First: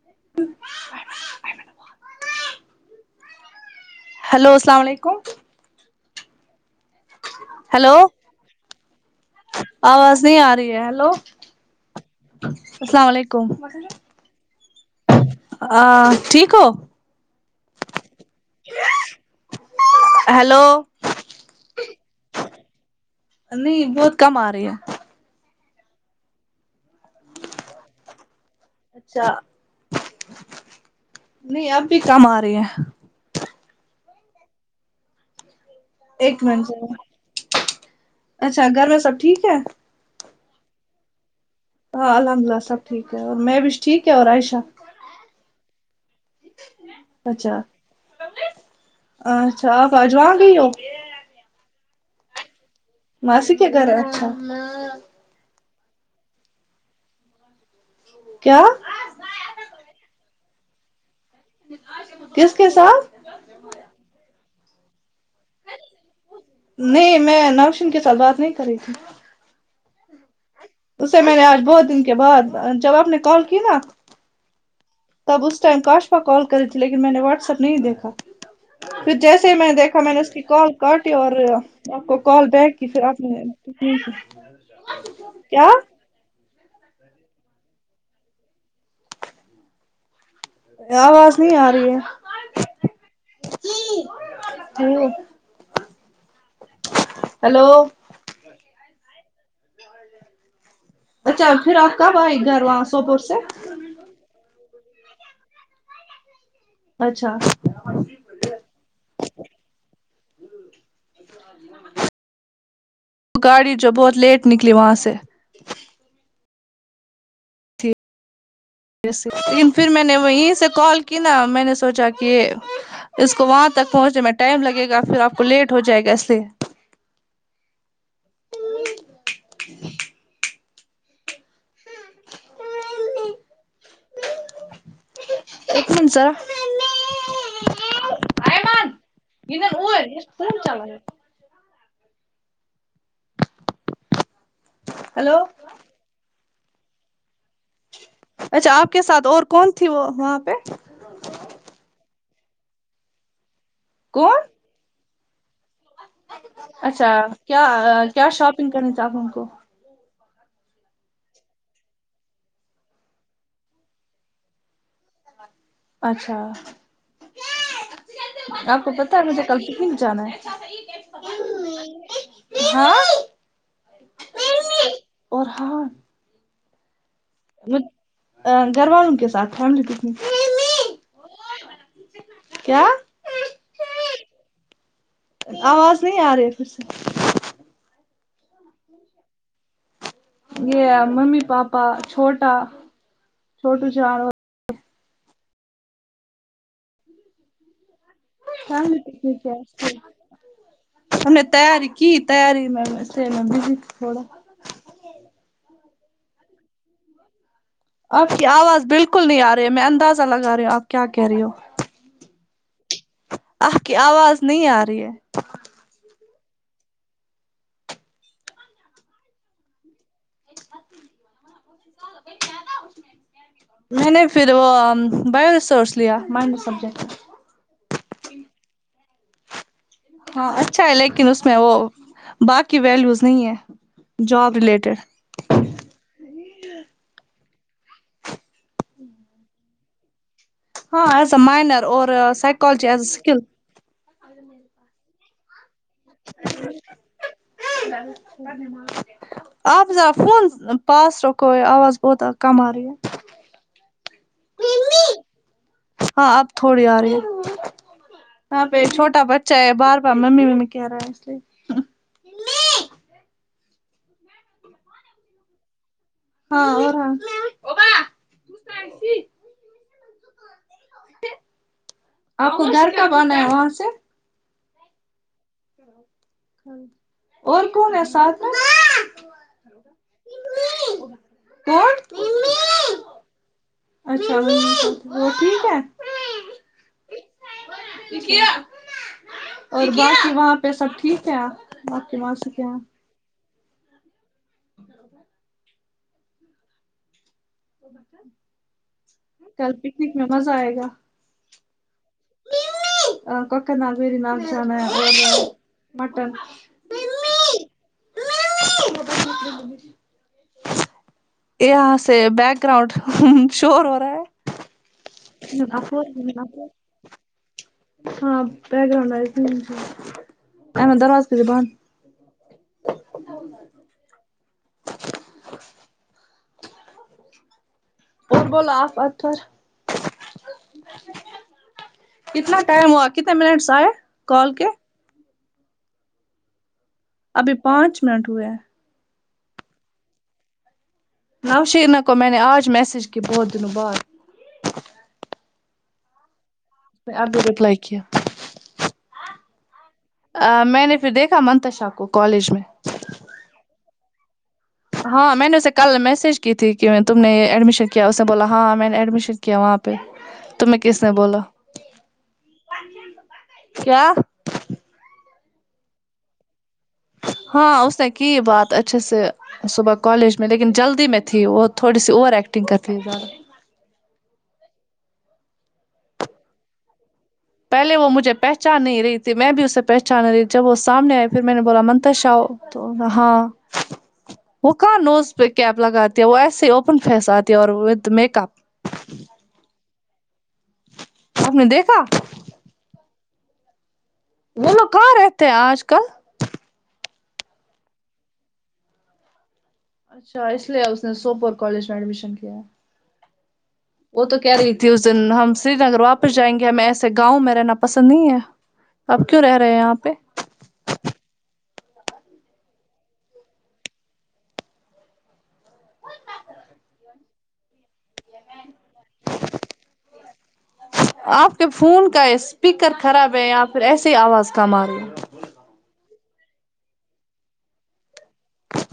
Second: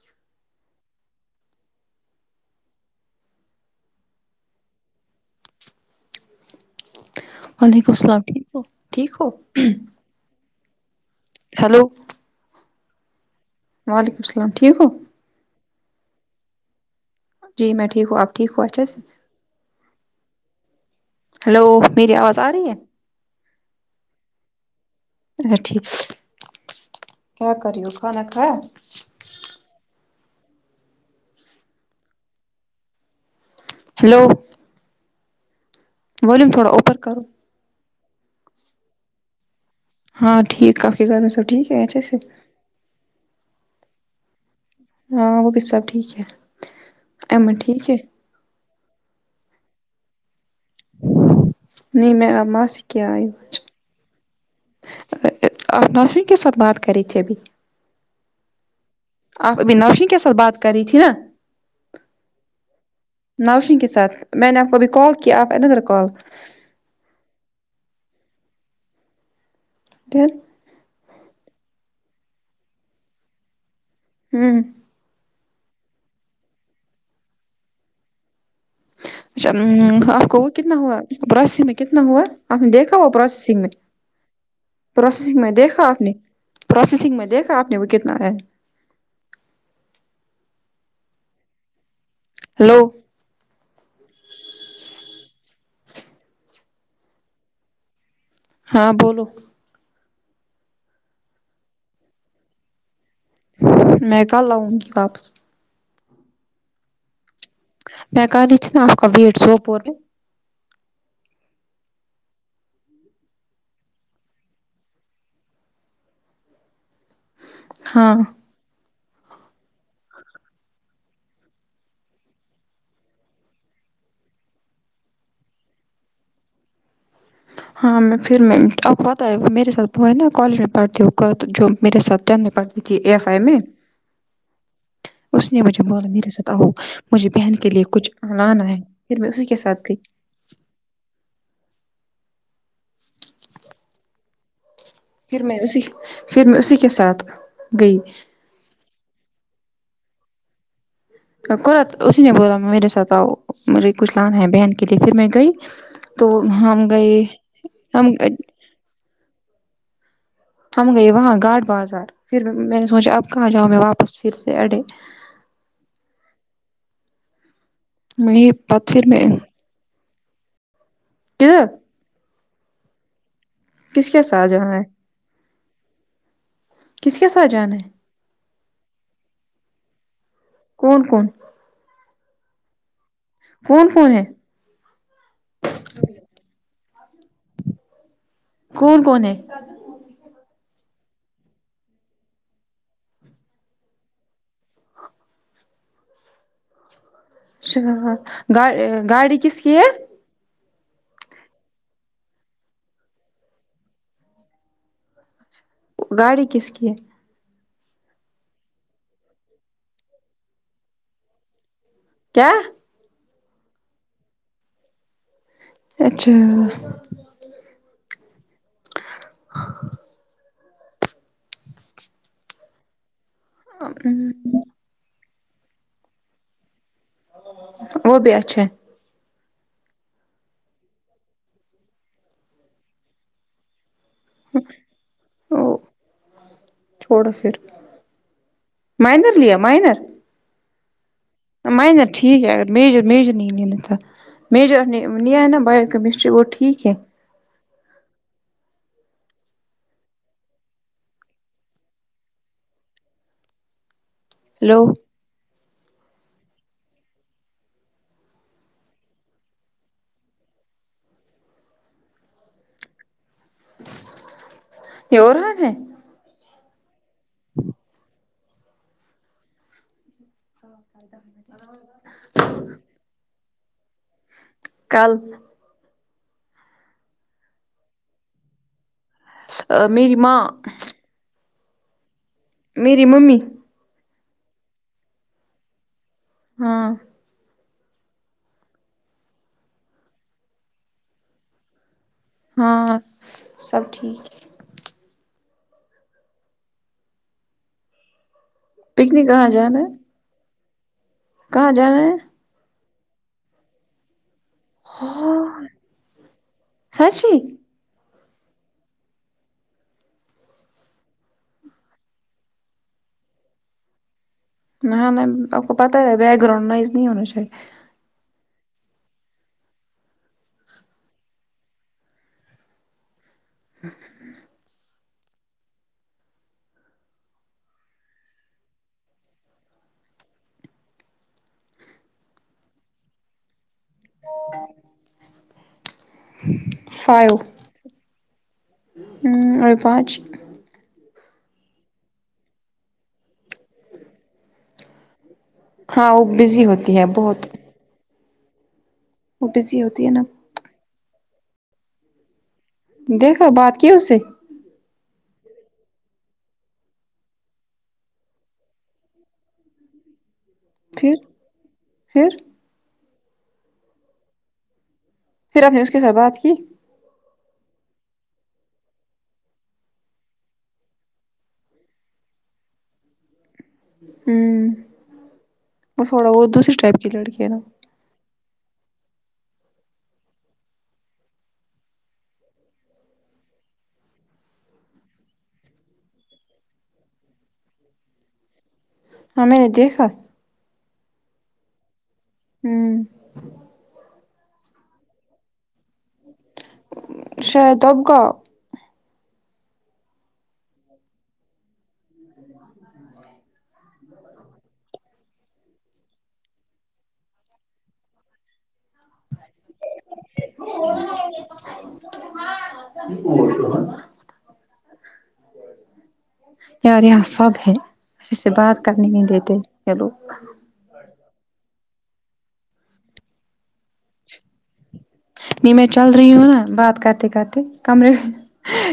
[unintelligible] Hello السلام علیکم وعلیکم ہیلو السلام ٹھیک ہو ٹھیک ہو آواز نہیں ارہی ہے ہیلو ہیلو السلام علیکم وعلیکم السلام ٹھیک ہو آ ٹھیک ہو جی میں ٹھیک ہوں آپ ٹھیک ہوں اچھے سے ہیلو ہلو میری آواز آ رہی ہے نہیں بہت کم آ رہی ہے ٹھیک کیا کر ری ھو کھانا کھایا اچھا نہیں اب بھی کم آ رہی ہیں ہلو ایک منٹ تھوڑا سے اوپر کرو اچھا گھر میں سب ٹھیک ہے ہاں ٹھیک آپ کے گھر میں سب ٹھیک ہے اچھے ہاں سے الحمد للہ سب ٹھیک ہے اور میں بھیش ٹھیک ہے اور عائشہ ہاں وہ بھی سب ٹھیک ہے ایمن اچھا ٹھیک ہے اچھا آپ اجواں گئی ہو نہیں میں آ ما س ماسی کی گھر اچھا آپ نوشین کے ساتھ بات کر رہی تھی ابھی کیا آپ ابھی نوشین کے ساتھ بات کر رہی تھی نا کس کے ساتھ نوشین کے ساتھ میں نے آپ کو ابھی کال کیا آپ انیرر کال نہیں میں نوشین کے ساتھ بات نہیں کر رہی تھی دن اس سے میں نے آج بہت دن کے بعد جب آپ نے کال کی نا ہوں تب اس ٹائم کاشفا کال کری تھی لیکن میں نے واٹس ایپ نہیں دیکھا پھر جیسے ہی میں نے دیکھا اچھا میں نے آپ اس کو کی وہ کال کتنا ہوا کاٹی اور پروسیسنگ میں کتنا آپ کو ہوا کال آپ نے بیک کی دیکھا پھر وہ آپ نے پروسیسنگ میں ٹیک پروسیسنگ میں دیکھا آپ نے پروسیسنگ میں دیکھا آپ نے وہ کتنا ہے آواز نہیں آ رہی ہے ہلو ہلو ہیلو ہاں بولو اچھا پھر آپ کب آئ گھر وہاں سوپور سے میں کل آؤ گی واپس اچھا میں کر رہی تھی نا آپ کا ویٹ سوپور میں [unintelligible] گاڑی جو بہت لیٹ نکلی وہاں سے ہاں لیکن پھر میں نے وہیں سے کال کی نا میں نے سوچا کہ اس کو وہاں تک پہنچنے میں ٹائم لگے گا پھر آپ کو لیٹ ہو جائے گا اس لیے ہاں میں پھر میں آپ کو پتا ہے میرے ساتھ وہ ہے نا کالج میں پڑھتی ہوں جو میرے ساتھ یننے پڑھتی ک ا ایف آئی میں اس نے مجھے ایک بولا منٹ میرے ذرا ساتھ آؤ مجھے بہن کے لیے کچھ لانا ہے پھر میں اسی کے ساتھ گئی چلا ہے ہلو پھر میں اسی پھر میں اسی کے ساتھ گئی اچھا آپ کے ساتھ اور کون تھی وہ وہاں پہ اسی نے بولا میرے ساتھ آؤ مجھے کچھ لانا کون ہے بہن کے لیے پھر میں گئی تو ہم گئے ہم تپن کرنی سبوں کو ہم گئے وہاں گاٹ بازار پھر میں نے سوچا اب کہاں جاؤ میں واپس پھر سے اڈے اچھا میں آپ پت کو پھر پتا میں ہے مجھے کل سکول جانا ہے ح [inaudible] کدھر ہاں کس کے ساتھ جانا ہے اور ہاں کس کے ساتھ جانا ہے گھر والوں کے ساتھ فیملی پکنک کون کون کیا کون کون ہے آواز نہیں آ رہی پھر سے کون کون ہے یہ ممی پاپا چھوٹا چھوٹو چاروں اچھا گ فیملی گاڑی پکنک کس کی ہے ہم نے تیاری کی تیاری میں سے میں بزی تھوڑا گاڑی کس کی ہے آپ کی آواز بالکل نہیں آ رہی ہے میں اندازہ لگا رہی ہوں آپ کیا کہہ رہی ہو کیا آپ کی آواز نہیں آ رہی ہے اچھا [inaudible] میں نے پھر وہ بیو ریسورس لیا منو سبجیکٹ وہ بھی اچھے ہاں اچھا ہے لیکن اس میں وہ باقی ویلیوز نہیں ہے جاب ریلیٹیڈ او چھوڑو پھر مائنر لیا مائنر ہاں ایسا ما مائنر ٹھیک ہے اگر میجر میجر نہیں لینا تھا میجر ن نہیں آیا نا بائیو کیمسٹری وہ ٹیک ہے [inaudible] آپ ذرا فون پاس رکھو آواز بہت کم آرہی ہے ہلو ہاں اب تھوڑی آ رہی ہیں یہاں پہ ایک چھوٹا بچہ ہے بار بار ممی ممی کہہ رہا ہے اس لیے کہ اورہان ہیں ہاں اورھان [inaudible] آپ کو گھر کب آنا ہے وہاں سے کل اور کون ہے ساتھ میں ا میری ماں اور ان میری ممی اچھا وہ ٹھیک ہے ہاں اور باقی وہاں پہ سب ٹھیک ہے آں باقی بس ہاں سب ٹھیک پکنک کہاں کل جانا ہے پکنک میں مزہ آئے گا کہاں جانا ہے ا کا اک نام پیر نام چانا ہے مٹن سچی [unintelligible] یہاں سے بیک گراؤنڈ شور ہو رہا ہے نہیں نہیں آپ کو پتہ ہے بیک گراؤنڈ وائز نہیں ہونا چاہیے ہاں بیک گراؤنڈ [unintelligible] درواز کے بانند ا ہاں اور بولو آپ اطہر کتنا ٹائم ہوا کتنے منٹس آئے کال کے ابھی پانچ منٹ ہوئے ہیں ہوں اور پانچ نوشینا کو میں نے آج میسیج کی بہت دنوں بعد ہاں وہ بزی ہوتی ہے نہیں ابی بہت رپلائی کیا وہ بزی ہوتی ہے نا ا میں نے پھر دیکھا منتشا کو کالج میں دیکھا بات کی اس سے ہاں میں نے اسے کل میسج کی تھی کہ تم نے ایڈمیشن کیا اس نے بولا ہاں میں نے ایڈمیشن کیا وہاں پہ تمہیں کس نے پھر بولا پھر کیا پھر آپ نے اس کے ساتھ بات کی ہاں اس نے کی بات اچھے سے صبح کالج میں لیکن جلدی میں تھی وہ تھوڑی سی اوور ایکٹنگ کر تھی زیادہ ہوں وہ تھوڑا وہ دوسرے ٹائپ کی لڑکی ہے نہ پہلے وہ مجھے پہچان نہیں رہی تھی میں بھی اسے پہچان نہیں رہی تھی جب وہ سامنے آئے پھر میں نے بولا منتشا اؤ تو نا ہاں وہ کہاں نوز پہ کیپ لگاتی ہے وہ ایسے ہی اوپن فیس آتی ہے اور وت میک اپ ہاں میں نے دیکھا آپ نے دیکھا ہوں وہ لوگ کہاں رہتے ہیں آج کل شاید اب گاؤں اچھا اس لیے اس نے سوپور کالج میں ایڈمیشن کیا وہ تو کہہ رہی تھی اس دن ہم سری نگر واپس جائیں گے ہمیں ایسے گاؤں میں رہنا پسند نہیں ہے اب کیوں رہ رہے یہاں پہ [unintelligible] [unintelligible] یار یہاں سب ہے اس سے بات کرنے نہیں دیتے یہ لوگ آپ کے فون کا اسپیکر خراب ہے یا پھر ایسے ہی آواز کم آ رہی ہے نہیں میں چل رہی ہوں نا بات کرتے کرتے کمرے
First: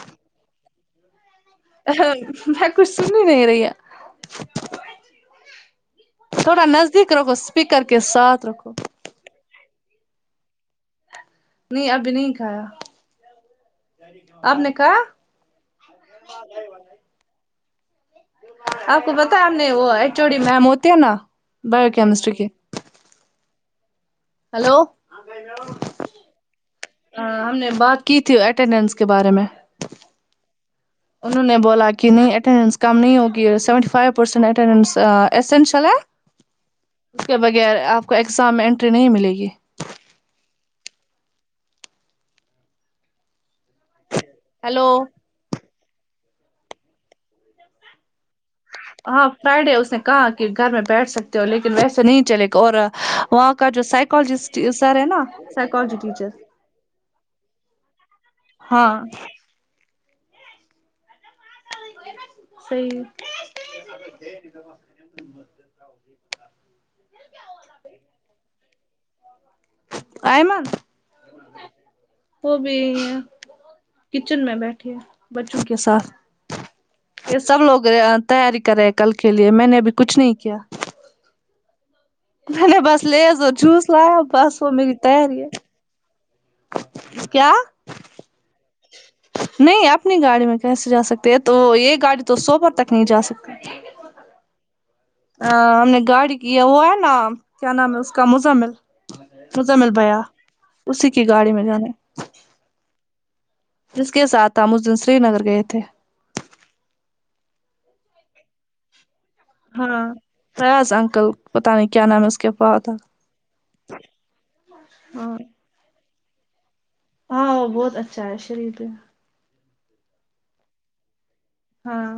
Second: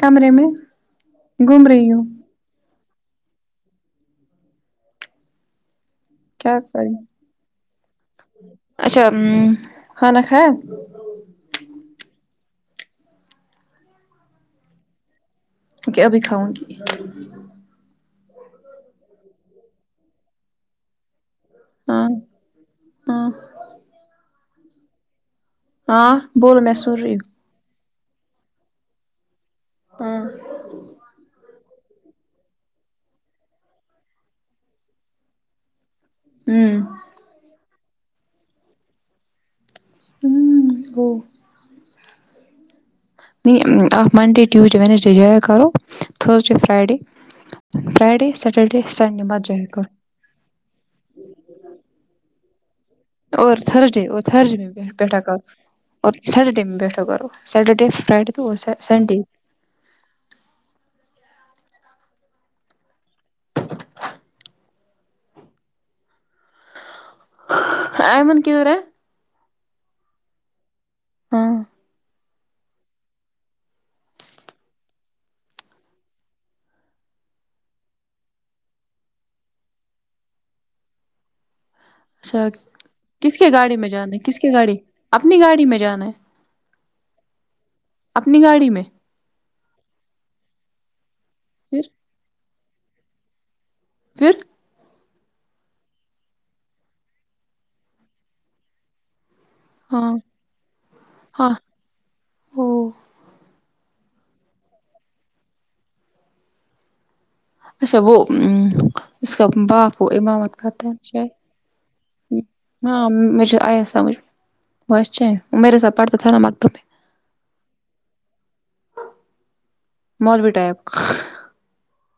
کمرے میں گھوم رہی ہوں میں کچھ سن ہی نہیں رہی کیا تھوڑا کریں نزدیک رکھو سپیکر کے ساتھ رکھو اچھا ہمم کھانا کھایا نہیں ابھی نہیں کھایا آپ نے کہا کیا ابھی کھاؤں گی آپ کو پتا ہے ہم نے وہ ایچ او ڈی میم ہوتی ہے نا بایو ہاں کیمسٹری کے ہاں ہلو ہاں بولو میں سن رہی ہوں ہم نے بات کی تھی اٹینڈنس کے بارے میں ہمم انہوں نے بولا کہ نہیں اٹینڈنس کم نہیں ہوگی seventy five percent attendance essential ہے ہوں اس کے بغیر آپ کو اگزام میں انٹری نہیں ملے گی ہمم گو آپ منڈے ٹوسڈے ہیلو وینسڈے جایا کرو Thursday Friday Friday Saturday Sunday مت جایا کرو کہاں کہ گھر میں بیٹھ سکتے ہو لیکن ویسے نہیں چلے گا اور وہاں اور کا جو تھرزڈے اور سائیکالوجسٹ تھرزڈے میں سر ہے بیٹھا نا کرو سائیکالوجی اور ٹیچر سٹرڈے میں بیٹھا کرو سٹرڈے فرائڈے تو ہاں سنڈی صحیح [unintelligible] عیمان کی ھو ہے ایمن ہاں وہ بھی کچن میں بیٹھی ہے بچوں کے ساتھ یہ سب لوگ تیاری کر رہے ہیں کل کے لیے میں نے ابھی کچھ نہیں کیا اچھا میں نے بس کس لیز کے اور گاڑی جوس میں جانا لایا ہے کس بس کی وہ گاڑی میری تیاری اپنی ہے گاڑی میں جانا ہے کیا اپنی گاڑی میں نہیں اپنی گاڑی میں کیسے جا سکتے ہیں تو پھر یہ گاڑی تو سوپر تک نہیں جا سکتی پھر آ ہم نے گاڑی کی ہے وہ ہے نا کیا نام ہے اس کا مزمل مزمل ہاں بھیا اسی کی ہاں گاڑی میں جانے او جس کے ساتھ ہم اس دن سری نگر گئے تھے اچھا وہ اس کا باپ ہاں وہ امامت کرتا فیاض ہے انکل پتہ نہیں کیا نام ہے اس کے پاس تھا ہاں مجھے آیا سمجھ وہ [unintelligible] اچھا ہے وہ میرے ساتھ پڑھتا تھا نا مکتب میں ہاں بہت اچھا ہے شریف ہے مالوی ٹائپ ہاں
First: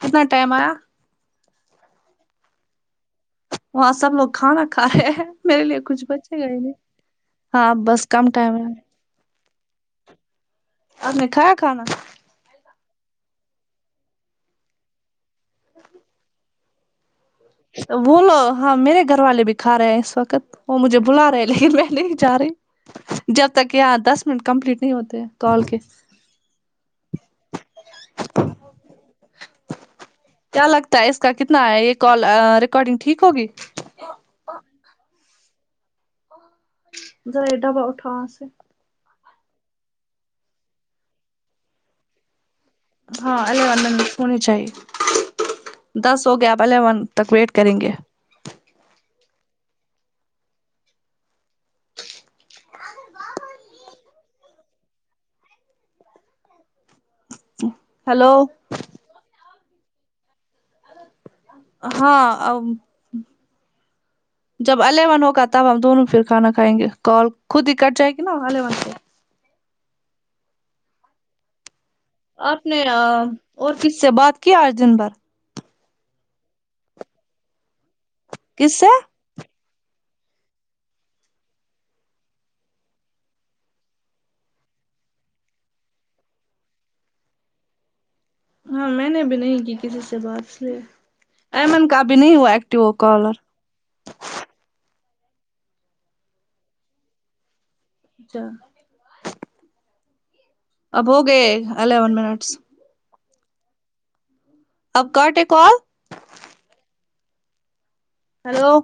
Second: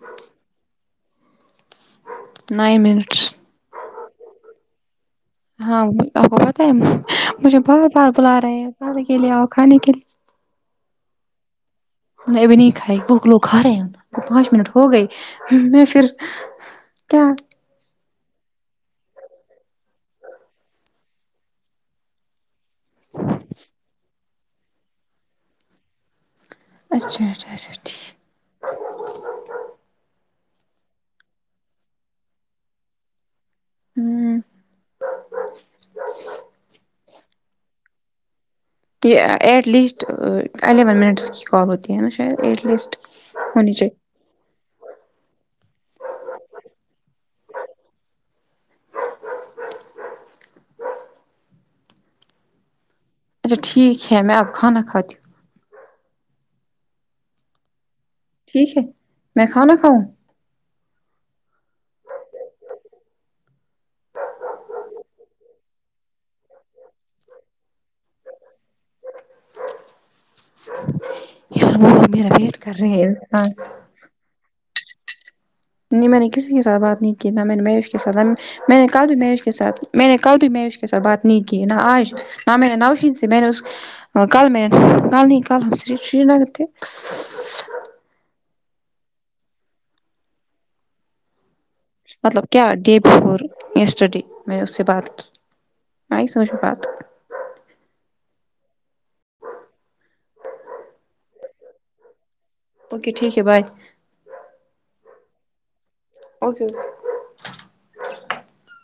کتنا ٹائم آیا نائن منٹس وہاں سب لوگ کھانا کھا رہے ہیں میرے لیے ہاں کچھ آپ کو بچے گئے پتآ ہے نہیں مجھے ہاں بار بس بار کم بلا رہے ٹائم ہیں ہے آپ اکیلے آو کھانے کے لیے آپ نے کھایا کھانا میں ابھی نہیں کھائی وہ لوگ کھا رہے ہیں کو پانچ منٹ ہو گئی میں پھر کیا وہ لو ہاں میرے گھر والے بھی کھا رہے ہیں اس وقت وہ مجھے بلا رہے ہیں لیکن میں نہیں جا رہی جب تک یہاں دس منٹ کمپلیٹ نہیں ہوتے کال کے اچھا اچھا اچھا ٹھیک کیا لگتا ہے اس کا کتنا ہے یہ کال آ ریکارڈنگ ٹھیک ہوگی ہوں ذرا ریٹ بہت ٹھاس سے کہ ایٹ لیسٹ الیون منٹس کی کال ہوتی ہے نا شاید ایٹ لیسٹ ہاں ہونی الیون ن چاہیے ن ہونی چاہیے دس ہو گیا آب الیون تک ویٹ کریں گے اچھا ٹھیک ہے میں اب کھانا کھاتی ہوں ہیلو ٹھیک ہے میں کھانا کھاؤں ہاں ا وہ جب الیون ہوگا تب ہم دونوں فر کھانا کھائیں گے کال خود ہی کٹ جائے گی نا الیون سے یار وہ میرا ویٹ آپ کر نے رہے ہیں ہاں اور کس سے بات کیا آج دن بھر نہیں میں نے کسی کے ساتھ بات نہیں کی میں نے مہیش کے ساتھ میں کس نے سے کل بھی مہیش کے ساتھ میں نے کل بھی مہیش کے ساتھ بات نہیں کی نہ آج نہ میں نے نوشین سے میں نے اس اور کل میں کل نہیں کل ہم شری نگر میں تھے ش۔ ش ہاں میں نے بھی نہیں کی کسی سے بات اس لیے ایمن کا بھی نہیں مطلب ہوا کیا ایکٹیو ہو ڈے کالر بفور یسٹرڈے میں نے اس سے بات کی آئی سمجھ میں بات اچھا اب ہوگے الیون منٹس اوکے ٹھیک ہے بائے اب کاٹے کال اوکے ہیلو